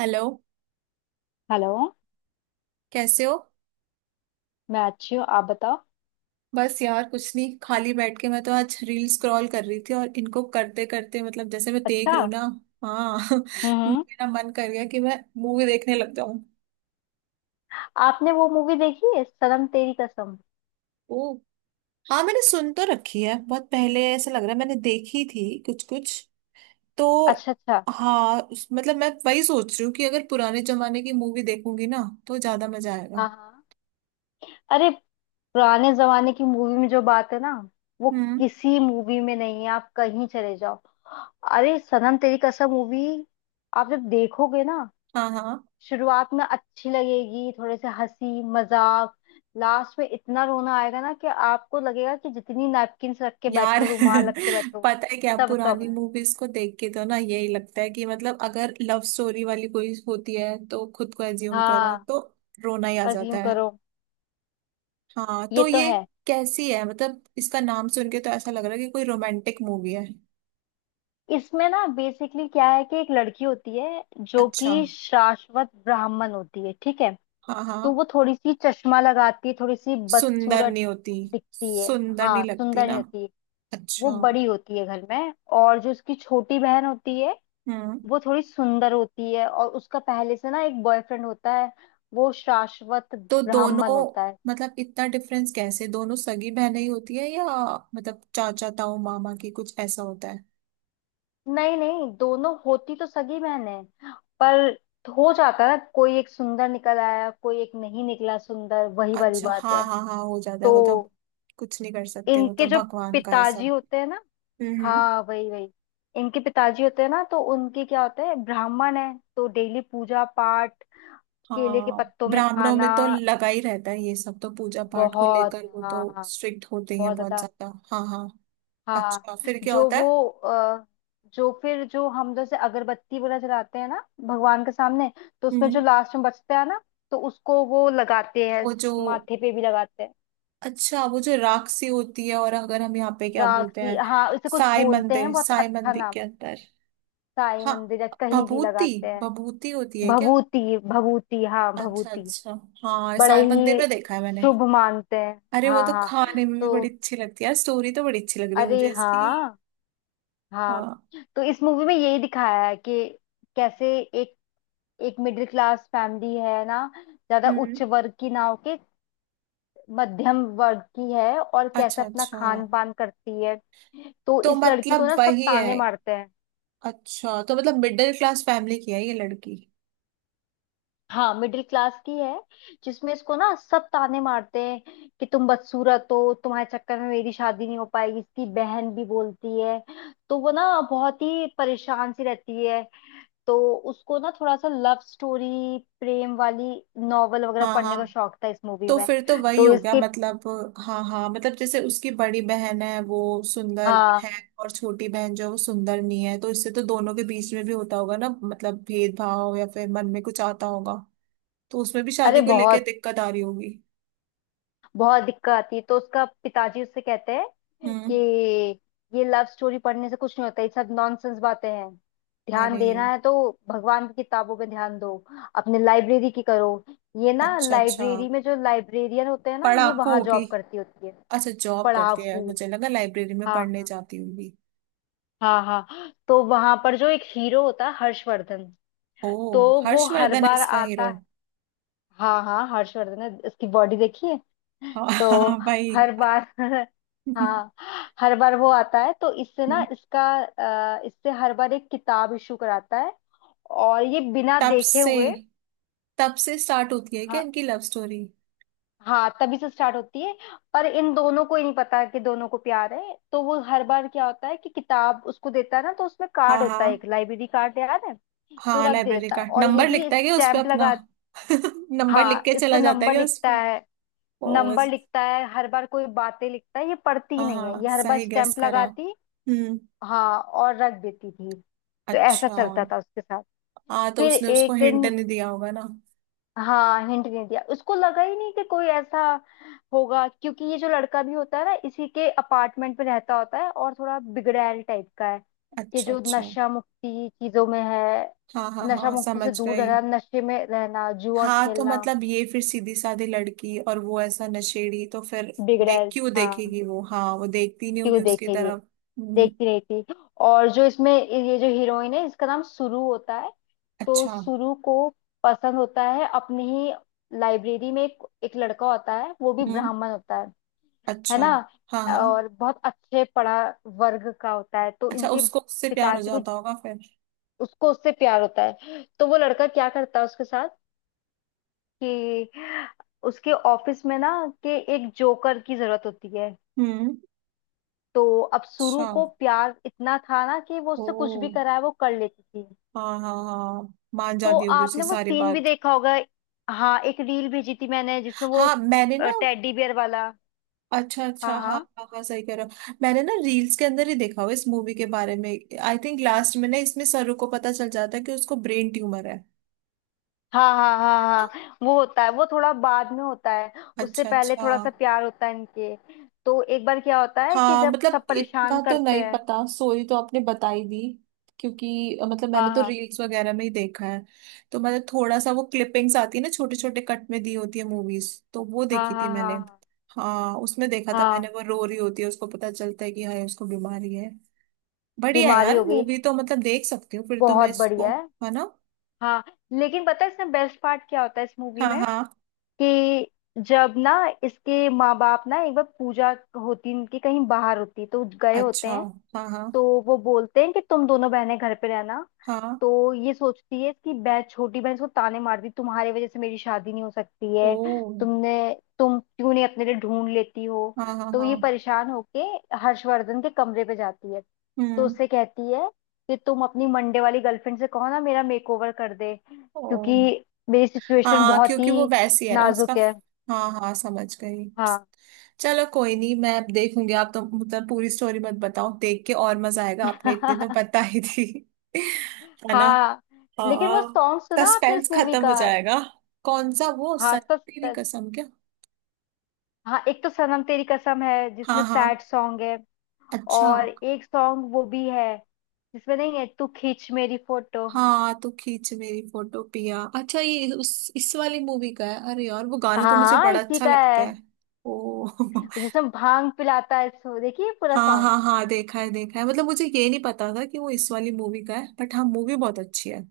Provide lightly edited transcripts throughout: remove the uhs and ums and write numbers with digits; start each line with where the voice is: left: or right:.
right: Hello.
left: Hello.
right: कैसे हो?
left: मैं अच्छी हूँ, आप बताओ।
right: बस यार कुछ नहीं, खाली बैठ के मैं तो आज रील स्क्रॉल कर रही थी, और इनको करते करते मतलब जैसे मैं देख
left: अच्छा।
right: रही हूँ ना। हाँ,
left: हम्म हम्म।
right: मेरा मन कर गया कि मैं मूवी देखने लग जाऊं।
left: आपने वो मूवी देखी है, सनम तेरी कसम?
right: ओ। हाँ, मैंने सुन तो रखी है बहुत पहले, ऐसा लग रहा है मैंने देखी थी कुछ कुछ तो।
left: अच्छा अच्छा।
right: हाँ मतलब मैं वही सोच रही हूँ कि अगर पुराने जमाने की मूवी देखूंगी ना तो ज्यादा मजा आएगा।
left: हाँ हाँ। अरे पुराने जमाने की मूवी में जो बात है ना, वो
right: हम्म।
left: किसी मूवी में नहीं है। आप कहीं चले जाओ। अरे सनम तेरी कसम मूवी आप जब देखोगे ना,
right: हाँ हाँ।
left: शुरुआत में अच्छी लगेगी, थोड़े से हंसी मजाक। लास्ट में इतना रोना आएगा ना कि आपको लगेगा कि जितनी नैपकिन रख के
right: यार,
left: बैठो, रुमाल रख के बैठो,
right: पता है क्या,
left: सब कम
right: पुरानी
left: है।
right: मूवीज को देख के तो ना यही लगता है कि मतलब अगर लव स्टोरी वाली कोई होती है तो खुद को एज्यूम करो
left: हाँ
right: तो रोना ही आ जाता
left: अज्यूम
right: है।
left: करो।
right: हाँ
left: ये
right: तो
left: तो
right: ये
left: है।
right: कैसी है? मतलब इसका नाम सुन के तो ऐसा लग रहा है कि कोई रोमांटिक मूवी है।
left: इसमें ना बेसिकली क्या है कि एक लड़की होती है जो
right: अच्छा।
left: कि शाश्वत ब्राह्मण होती है, ठीक है।
right: हाँ
left: तो
right: हाँ।
left: वो थोड़ी सी चश्मा लगाती है, थोड़ी सी
right: सुंदर
left: बदसूरत
right: नहीं होती,
left: दिखती है।
right: सुंदर
left: हाँ
right: नहीं लगती
left: सुंदर नहीं
right: ना।
left: होती।
right: अच्छा।
left: वो बड़ी होती है घर में, और जो उसकी छोटी बहन होती है
right: हम्म।
left: वो थोड़ी सुंदर होती है। और उसका पहले से ना एक बॉयफ्रेंड होता है, वो शाश्वत
right: तो
left: ब्राह्मण
right: दोनों,
left: होता है।
right: मतलब इतना डिफरेंस कैसे? दोनों सगी बहनें ही होती है या मतलब चाचा ताऊ मामा की कुछ ऐसा होता है?
left: नहीं नहीं, दोनों होती तो सगी बहन है, पर हो जाता है ना कोई एक सुंदर निकल आया, कोई एक नहीं निकला सुंदर, वही वाली
right: अच्छा
left: बात
right: हाँ
left: है।
right: हाँ हाँ, हो जाता है
left: तो
right: वो तो। कुछ नहीं कर सकते, वो तो
left: इनके जो
right: भगवान का है
left: पिताजी
right: सब।
left: होते हैं ना,
right: हम्म।
left: हाँ वही वही, इनके पिताजी होते हैं ना, तो उनके क्या होते हैं, ब्राह्मण है तो डेली पूजा पाठ, केले के
right: हाँ।
left: पत्तों में
right: ब्राह्मणों
left: खाना।
right: में तो लगा ही रहता है ये सब, तो पूजा पाठ को
left: बहुत,
right: लेकर वो
left: हाँ
right: तो
left: हाँ,
right: स्ट्रिक्ट होते ही हैं
left: बहुत
right: बहुत
left: ज्यादा।
right: ज्यादा। हाँ हाँ।
left: हाँ।
right: अच्छा, फिर क्या
left: जो
right: होता
left: वो
right: है?
left: जो फिर जो हम जैसे अगरबत्ती वगैरह जलाते हैं ना, भगवान के सामने, तो उसमें जो
right: हम्म।
left: लास्ट में बचता है ना, तो उसको वो लगाते हैं,
right: वो जो
left: माथे पे भी लगाते हैं।
right: अच्छा, वो जो राक्षसी होती है, और अगर हम यहाँ पे क्या बोलते
left: राखी,
right: हैं?
left: हाँ इसे कुछ
right: साई
left: बोलते
right: मंदिर,
left: हैं, बहुत
right: साई
left: अच्छा
right: मंदिर
left: नाम।
right: के अंदर।
left: साई
right: हाँ,
left: मंदिर या कहीं भी
right: भभूति।
left: लगाते हैं।
right: भभूति होती है क्या?
left: भभूति भभूति, हाँ
right: अच्छा
left: भभूति।
right: अच्छा। हाँ,
left: बड़े
right: साई मंदिर
left: ही
right: में देखा है मैंने।
left: शुभ मानते हैं।
right: अरे वो
left: हाँ
right: तो
left: हाँ।
right: खाने में भी
left: तो
right: बड़ी अच्छी लगती है। यार, स्टोरी तो बड़ी अच्छी लग रही है मुझे
left: अरे
right: इसकी।
left: हाँ, हाँ।
right: हाँ।
left: तो इस मूवी में यही दिखाया है कि कैसे एक, एक मिडिल क्लास फैमिली है ना, ज्यादा उच्च
right: हम्म।
left: वर्ग की ना होके मध्यम वर्ग की है, और कैसे
right: अच्छा अच्छा।
left: अपना खान पान करती है। तो
right: तो
left: इस लड़की को
right: मतलब
left: ना सब
right: वही है।
left: ताने मारते हैं।
right: अच्छा, तो मतलब मिडिल क्लास फैमिली की है ये लड़की।
left: हाँ, मिडिल क्लास की है, जिसमें इसको ना सब ताने मारते हैं कि तुम बदसूरत हो, तुम्हारे चक्कर में मेरी शादी नहीं हो पाएगी, इसकी बहन भी बोलती है। तो वो ना बहुत ही परेशान सी रहती है। तो उसको ना थोड़ा सा लव स्टोरी, प्रेम वाली नॉवल वगैरह
right: हाँ
left: पढ़ने का
right: हाँ,
left: शौक था इस मूवी
right: तो
left: में।
right: फिर तो वही
left: तो
right: हो गया
left: इसके,
right: मतलब। हाँ हाँ, मतलब जैसे उसकी बड़ी बहन है वो सुंदर
left: हाँ
right: है, और छोटी बहन जो है वो सुंदर नहीं है, तो इससे तो दोनों के बीच में भी होता होगा ना मतलब भेदभाव, या फिर मन में कुछ आता होगा। तो उसमें भी
left: अरे,
right: शादी को लेके
left: बहुत
right: दिक्कत आ रही होगी।
left: बहुत दिक्कत आती है। तो उसका पिताजी उससे कहते हैं
right: हम्म।
left: कि ये लव स्टोरी पढ़ने से कुछ नहीं होता, ये सब नॉनसेंस बातें हैं। ध्यान
right: अरे।
left: देना है तो भगवान की किताबों में ध्यान दो। अपने लाइब्रेरी की करो। ये ना
right: अच्छा अच्छा,
left: लाइब्रेरी में जो लाइब्रेरियन होते हैं ना, ये
right: पढ़ाकू
left: वहां
right: होगी।
left: जॉब करती होती है।
right: अच्छा, जॉब करती है,
left: पढ़ाकू,
right: मुझे लगा लाइब्रेरी में
left: हाँ
right: पढ़ने
left: हाँ।
right: जाती होगी।
left: हाँ हाँ। तो वहां पर जो एक हीरो होता है, हर्षवर्धन,
right: ओ,
left: तो वो हर
right: हर्षवर्धन है
left: बार
right: इसका
left: आता।
right: हीरो?
left: हाँ हाँ, हर्षवर्धन ने उसकी बॉडी देखी है।
right: हाँ
left: तो
right: हाँ, भाई।
left: हर बार हाँ, हर बार वो आता है तो इससे ना इसका इससे हर बार एक किताब इशू कराता है, और ये बिना
right: तब
left: देखे
right: से,
left: हुए।
right: तब से स्टार्ट होती है क्या
left: हाँ।
right: इनकी लव स्टोरी?
left: हाँ तभी से स्टार्ट होती है। पर इन दोनों को ही नहीं पता कि दोनों को प्यार है। तो वो हर बार क्या होता है कि किताब उसको देता है ना, तो उसमें
right: हाँ
left: कार्ड
right: हाँ
left: होता है, एक लाइब्रेरी कार्ड याद है। तो
right: हाँ।
left: रख
right: लाइब्रेरी
left: देता है
right: का
left: और ये
right: नंबर
left: भी
right: लिखता है क्या उस पे
left: स्टैंप
right: अपना?
left: लगा।
right: नंबर लिख
left: हाँ,
right: के
left: इस पे
right: चला जाता है
left: नंबर
right: क्या उस
left: लिखता
right: पे?
left: है।
right: ओ।
left: नंबर लिखता है, हर बार कोई बातें लिखता है, ये पढ़ती
right: हाँ
left: नहीं है,
right: हाँ,
left: ये हर बार
right: सही गेस
left: स्टैंप
right: करा।
left: लगाती।
right: हम्म।
left: हाँ और रख देती थी, तो ऐसा
right: अच्छा।
left: चलता था उसके साथ।
right: हाँ तो
left: फिर
right: उसने उसको
left: एक
right: हिंट
left: दिन,
right: नहीं दिया होगा ना।
left: हाँ हिंट नहीं दिया, उसको लगा ही नहीं कि कोई ऐसा होगा। क्योंकि ये जो लड़का भी होता है ना, इसी के अपार्टमेंट में रहता होता है, और थोड़ा बिगड़ैल टाइप का है कि
right: अच्छा
left: जो
right: अच्छा।
left: नशा मुक्ति चीजों में है।
right: हाँ हाँ
left: नशा
right: हाँ,
left: मुक्ति
right: समझ
left: से दूर
right: गई।
left: रहना, नशे में रहना, जुआ
right: हाँ तो
left: खेलना,
right: मतलब ये फिर सीधी साधी लड़की और वो ऐसा नशेड़ी, तो फिर देख
left: बिगड़ैल।
right: क्यों
left: हाँ,
right: देखेगी वो? हाँ, वो देखती नहीं
left: क्यों
right: होगी उसकी
left: देखेंगे,
right: तरफ। हम्म।
left: देखती नहीं थी। और जो इसमें ये जो हीरोइन है, इसका नाम सुरु होता है। तो
right: अच्छा।
left: सुरु को पसंद होता है, अपनी ही लाइब्रेरी में एक लड़का होता है, वो भी
right: हम्म।
left: ब्राह्मण होता है
right: अच्छा।
left: ना,
right: हाँ हाँ।
left: और बहुत अच्छे पढ़ा वर्ग का होता है। तो
right: अच्छा,
left: इनके
right: उसको उससे प्यार हो
left: पिताजी को,
right: जाता होगा फिर।
left: उसको उससे प्यार होता है। तो वो लड़का क्या करता है उसके साथ कि उसके ऑफिस में ना कि एक जोकर की जरूरत होती है।
right: हम्म।
left: तो अब सुरु
right: अच्छा।
left: को प्यार इतना था ना कि वो
right: ओ।
left: उससे कुछ भी कराए वो कर लेती थी।
right: हाँ हाँ हाँ, मान
left: तो
right: जाती होगी उसकी
left: आपने वो
right: सारी
left: सीन भी
right: बात।
left: देखा होगा। हाँ एक रील भेजी थी मैंने जिसमें वो
right: हाँ, मैंने ना।
left: टेडी बियर वाला।
right: अच्छा
left: हाँ
right: अच्छा, हाँ
left: हाँ
right: हाँ हाँ, सही कह रहे हो, मैंने ना रील्स के अंदर ही देखा हुआ इस मूवी के बारे में। आई थिंक लास्ट में ना इसमें सरू को पता चल जाता है कि उसको ब्रेन ट्यूमर है
left: हाँ हाँ
right: है
left: हाँ।
right: ना?
left: हाँ वो होता है, वो थोड़ा बाद में होता है। उससे
right: अच्छा
left: पहले
right: अच्छा।
left: थोड़ा सा प्यार होता है इनके। तो एक बार क्या होता है कि
right: हाँ,
left: जब
right: मतलब
left: सब परेशान
right: इतना तो
left: करते
right: नहीं
left: हैं,
right: पता, स्टोरी तो आपने बताई दी, क्योंकि मतलब मैंने
left: हाँ
right: तो
left: हाँ
right: रील्स वगैरह में ही देखा है। तो मैंने थोड़ा सा, वो क्लिपिंग्स आती है ना छोटे छोटे कट में दी होती है मूवीज, तो वो
left: हाँ
right: देखी थी
left: हाँ
right: मैंने।
left: हाँ हाँ
right: हाँ, उसमें देखा था मैंने,
left: हाँ,
right: वो रो रही होती है, उसको पता चलता है कि हाय उसको बीमारी है। बढ़िया,
left: बीमारी
right: यार
left: हो गई।
right: मूवी तो मतलब देख सकती हूँ फिर तो मैं
left: बहुत
right: इसको,
left: बढ़िया है।
right: है ना?
left: हाँ, लेकिन पता है इसमें बेस्ट पार्ट क्या होता है इस मूवी
right: हाँ
left: में
right: हाँ।
left: कि जब ना इसके माँ बाप ना एक बार पूजा होती इनकी, कहीं बाहर होती तो गए होते
right: अच्छा।
left: हैं।
right: हाँ हाँ
left: तो वो बोलते हैं कि तुम दोनों बहनें घर पे रहना।
right: हाँ।
left: तो ये सोचती है, इसकी बहन छोटी बहन इसको ताने मारती, तुम्हारी वजह से मेरी शादी नहीं हो सकती
right: ओ।
left: है, तुमने तुम क्यों नहीं अपने लिए ढूंढ लेती हो।
right: हाँ हाँ
left: तो ये
right: हाँ।
left: परेशान होके हर्षवर्धन के कमरे पे जाती है। तो
right: हम्म।
left: उससे कहती है कि तुम अपनी मंडे वाली गर्लफ्रेंड से कहो ना, मेरा मेकओवर कर दे,
right: ओ।
left: क्योंकि मेरी सिचुएशन
right: हाँ,
left: बहुत
right: क्योंकि वो
left: ही
right: वैसी है ना उसका।
left: नाजुक है।
right: हाँ हाँ, समझ गई।
left: हाँ
right: चलो कोई नहीं, मैं अब देखूंगी, आप तो मतलब पूरी स्टोरी मत बताओ, देख के और मजा आएगा, आपने इतनी तो बता ही दी। है ना।
left: हाँ। लेकिन
right: हाँ।
left: वो सॉन्ग सुना आपने इस
right: सस्पेंस
left: मूवी
right: खत्म हो
left: का?
right: जाएगा। कौन सा? वो
left: हाँ सब।
right: सच्ची कसम क्या?
left: हाँ, एक तो सनम तेरी कसम है
right: हाँ
left: जिसमें
right: हाँ।
left: सैड सॉन्ग है,
right: अच्छा।
left: और एक सॉन्ग वो भी है जिसमें नहीं है तू, खींच मेरी फोटो।
right: हाँ, तो खींच मेरी फोटो पिया, अच्छा ये उस इस वाली मूवी का है? अरे यार वो
left: हाँ
right: गाना तो मुझे
left: हाँ
right: बड़ा
left: इसी
right: अच्छा
left: का
right: लगता
left: है,
right: है। ओ।
left: जिसमें भांग पिलाता है, सो देखिए पूरा
right: हाँ
left: सॉन्ग।
right: हाँ हाँ, देखा है देखा है, मतलब मुझे ये नहीं पता था कि वो इस वाली मूवी का है, बट हाँ मूवी बहुत अच्छी है।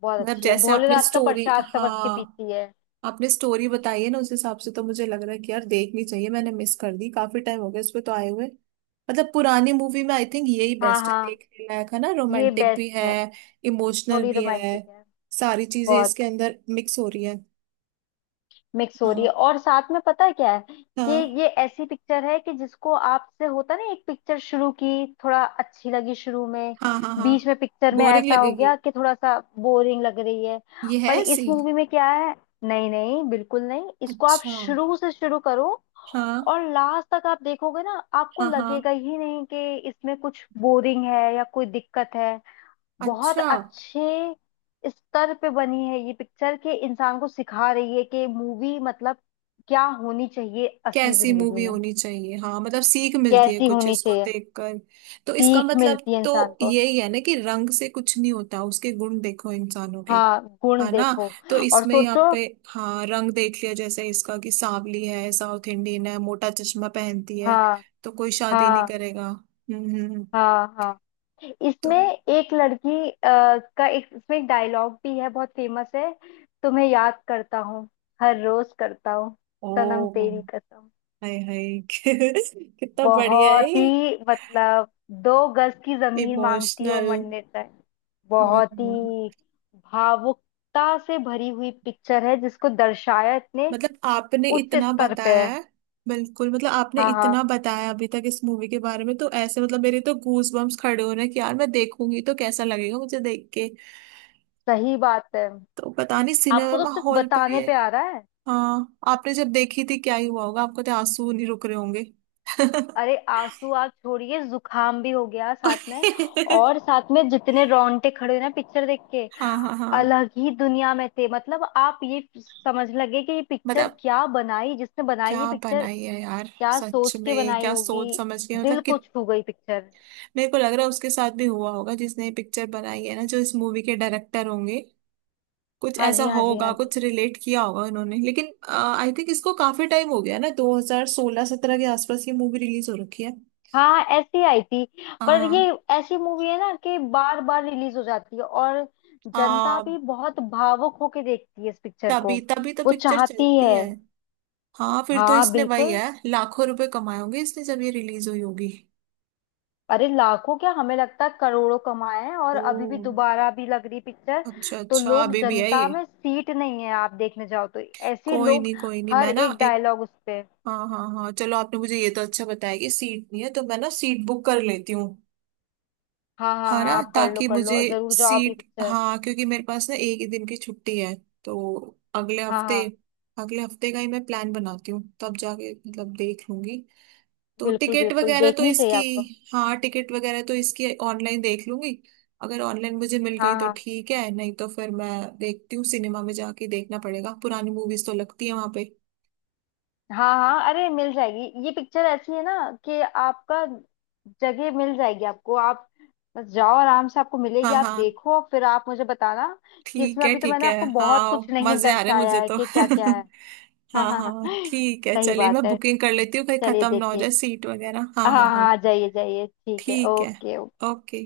left: बहुत
right: मतलब
left: अच्छी है।
right: जैसे आपने
left: भोलेनाथ का
right: स्टोरी,
left: प्रसाद समझ के
right: हाँ
left: पीती है।
right: आपने स्टोरी बताई है ना उस हिसाब से, तो मुझे लग रहा है कि यार देखनी चाहिए, मैंने मिस कर दी, काफी टाइम हो गया इस पे तो आए हुए। मतलब पुरानी मूवी में आई थिंक यही
left: हाँ
right: बेस्ट है,
left: हाँ।
right: देखने लायक है ना,
left: ये
right: रोमांटिक भी
left: बेस्ट
right: है,
left: है।
right: इमोशनल
left: थोड़ी
right: भी है,
left: रोमांटिक है।
right: सारी चीजें इसके
left: बहुत
right: अंदर मिक्स हो रही है।
left: मिक्स हो रही
right: हाँ
left: है। और साथ में पता है क्या है कि
right: हाँ।
left: ये ऐसी पिक्चर है कि जिसको आपसे होता ना, एक पिक्चर शुरू की, थोड़ा अच्छी लगी शुरू में,
right: हाँ हाँ हाँ।
left: बीच में पिक्चर में
right: बोरिंग
left: ऐसा हो
right: लगेगी,
left: गया कि थोड़ा सा बोरिंग लग रही है।
right: ये है
left: पर
right: ऐसी।
left: इस मूवी में क्या है, नहीं नहीं बिल्कुल नहीं, इसको आप
right: अच्छा।
left: शुरू से शुरू करो
right: हाँ
left: और लास्ट तक आप देखोगे ना, आपको
right: हाँ
left: लगेगा
right: हाँ।
left: ही नहीं कि इसमें कुछ बोरिंग है या कोई दिक्कत है। बहुत
right: अच्छा,
left: अच्छे स्तर पे बनी है ये पिक्चर कि इंसान को सिखा रही है कि मूवी मतलब क्या होनी चाहिए असली
right: कैसी
left: जिंदगी
right: मूवी
left: में,
right: होनी चाहिए, हाँ मतलब सीख मिलती है
left: कैसी
right: कुछ
left: होनी
right: इसको
left: चाहिए।
right: देखकर। तो इसका
left: सीख
right: मतलब
left: मिलती है
right: तो
left: इंसान को।
right: यही है ना कि रंग से कुछ नहीं होता, उसके गुण देखो इंसानों के,
left: हाँ गुण
right: है ना?
left: देखो
right: तो
left: और
right: इसमें यहाँ
left: सोचो।
right: पे हाँ रंग देख लिया जैसे इसका, कि सांवली है, साउथ इंडियन है, मोटा चश्मा पहनती है,
left: हाँ
right: तो कोई शादी नहीं
left: हाँ
right: करेगा।
left: हाँ हाँ।
right: तो,
left: इसमें एक लड़की का एक इसमें एक डायलॉग भी है, बहुत फेमस है। तुम्हें याद करता हूँ, हर रोज करता हूँ, सनम
right: ओ
left: तेरी कसम।
right: हाय हाय, कितना बढ़िया है,
left: बहुत ही मतलब, दो गज की जमीन मांगती है वो,
right: इमोशनल।
left: मंडिर राय।
right: हम्म,
left: बहुत
right: हम्म।
left: ही भावुकता से भरी हुई पिक्चर है जिसको दर्शाया इतने
right: मतलब आपने
left: उच्च
right: इतना
left: स्तर पे
right: बताया
left: है।
right: है, बिल्कुल मतलब आपने
left: हाँ
right: इतना
left: हाँ
right: बताया अभी तक इस मूवी के बारे में, तो ऐसे मतलब मेरे तो गूज बम्स खड़े हो रहे हैं कि यार मैं देखूंगी तो कैसा लगेगा मुझे देख के।
left: सही बात है।
right: तो पता नहीं,
left: आपको तो
right: सिनेमा
left: सिर्फ
right: हॉल पर
left: बताने
right: ये,
left: पे आ रहा है।
right: हाँ आपने जब देखी थी क्या ही हुआ होगा, आपको तो आंसू नहीं रुक रहे होंगे।
left: अरे आंसू आप छोड़िए, जुखाम भी हो गया साथ में, और साथ में जितने रोंगटे खड़े हुए ना पिक्चर देख के,
right: हाँ हाँ हाँ।
left: अलग ही दुनिया में थे। मतलब आप ये समझ लगे कि ये पिक्चर
right: मतलब
left: क्या बनाई, जिसने बनाई
right: क्या
left: ये पिक्चर
right: बनाई है यार,
left: क्या
right: सच
left: सोच के
right: में
left: बनाई
right: क्या सोच
left: होगी,
right: समझ के
left: दिल
right: मतलब कि,
left: को छू गई पिक्चर।
right: मेरे को लग रहा है उसके साथ भी हुआ होगा जिसने ये पिक्चर बनाई है ना, जो इस मूवी के डायरेक्टर होंगे, कुछ
left: हाँ
right: ऐसा
left: जी हाँ जी हाँ
right: होगा,
left: जी,
right: कुछ रिलेट किया होगा उन्होंने। लेकिन आई थिंक इसको काफी टाइम हो गया ना, 2016-17 के आसपास ये मूवी रिलीज हो रखी है।
left: हाँ ऐसी आई थी। पर ये
right: हाँ
left: ऐसी मूवी है ना कि बार बार रिलीज हो जाती है, और जनता
right: हाँ।
left: भी बहुत भावुक होके देखती है इस पिक्चर को,
right: तभी तभी तो
left: वो
right: पिक्चर
left: चाहती
right: चलती
left: है।
right: है। हाँ, फिर तो
left: हाँ
right: इसने वही
left: बिल्कुल।
right: है लाखों रुपए कमाए होंगे इसने जब ये रिलीज हुई होगी।
left: अरे लाखों क्या, हमें लगता है करोड़ों कमाए हैं, और अभी भी
right: ओ,
left: दोबारा भी लग रही पिक्चर।
right: अच्छा
left: तो
right: अच्छा,
left: लोग,
right: अभी भी है
left: जनता
right: ये?
left: में सीट नहीं है आप देखने जाओ तो, ऐसे
right: कोई
left: लोग
right: नहीं कोई नहीं,
left: हर
right: मैं ना
left: एक
right: एक,
left: डायलॉग उस पे।
right: हाँ हाँ हाँ, चलो आपने मुझे ये तो अच्छा बताया कि सीट नहीं है, तो मैं ना सीट बुक कर लेती हूँ।
left: हाँ हाँ हाँ,
right: हरा
left: आप कर लो
right: ताकि
left: कर
right: मुझे
left: लो, जरूर जाओ आप ये
right: सीट,
left: पिक्चर।
right: हाँ क्योंकि मेरे पास ना एक ही दिन की छुट्टी है, तो अगले
left: हाँ
right: हफ्ते,
left: हाँ,
right: अगले हफ्ते का ही मैं प्लान बनाती हूँ, तब जाके मतलब देख लूंगी। तो
left: बिल्कुल
right: टिकट
left: बिल्कुल
right: वगैरह तो
left: देखनी चाहिए
right: इसकी,
left: आपको।
right: हाँ टिकट वगैरह तो इसकी ऑनलाइन देख लूंगी, अगर ऑनलाइन मुझे मिल
left: हाँ
right: गई तो
left: हाँ
right: ठीक है, नहीं तो फिर मैं देखती हूँ, सिनेमा में जाके देखना पड़ेगा, पुरानी मूवीज तो लगती है वहां पे।
left: हाँ हाँ, अरे मिल जाएगी, ये पिक्चर ऐसी है ना कि आपका जगह मिल जाएगी आपको। आप बस जाओ आराम से, आपको मिलेगी।
right: हाँ
left: आप
right: हाँ,
left: देखो फिर आप मुझे बताना कि
right: ठीक
left: इसमें
right: है
left: अभी तो
right: ठीक
left: मैंने
right: है।
left: आपको बहुत
right: हाँ
left: कुछ नहीं
right: मजे आ रहे हैं
left: दर्शाया
right: मुझे
left: है
right: तो।
left: कि क्या क्या है। हाँ
right: हाँ
left: हाँ
right: हाँ
left: हाँ
right: हाँ, ठीक है,
left: सही
right: चलिए
left: बात
right: मैं
left: है।
right: बुकिंग कर लेती हूँ कहीं
left: चलिए
right: खत्म ना हो
left: देखिए।
right: जाए सीट वगैरह।
left: हाँ
right: हाँ हाँ
left: हाँ
right: हाँ,
left: हाँ, जाइए जाइए, ठीक है,
right: ठीक है,
left: ओके ओके।
right: ओके।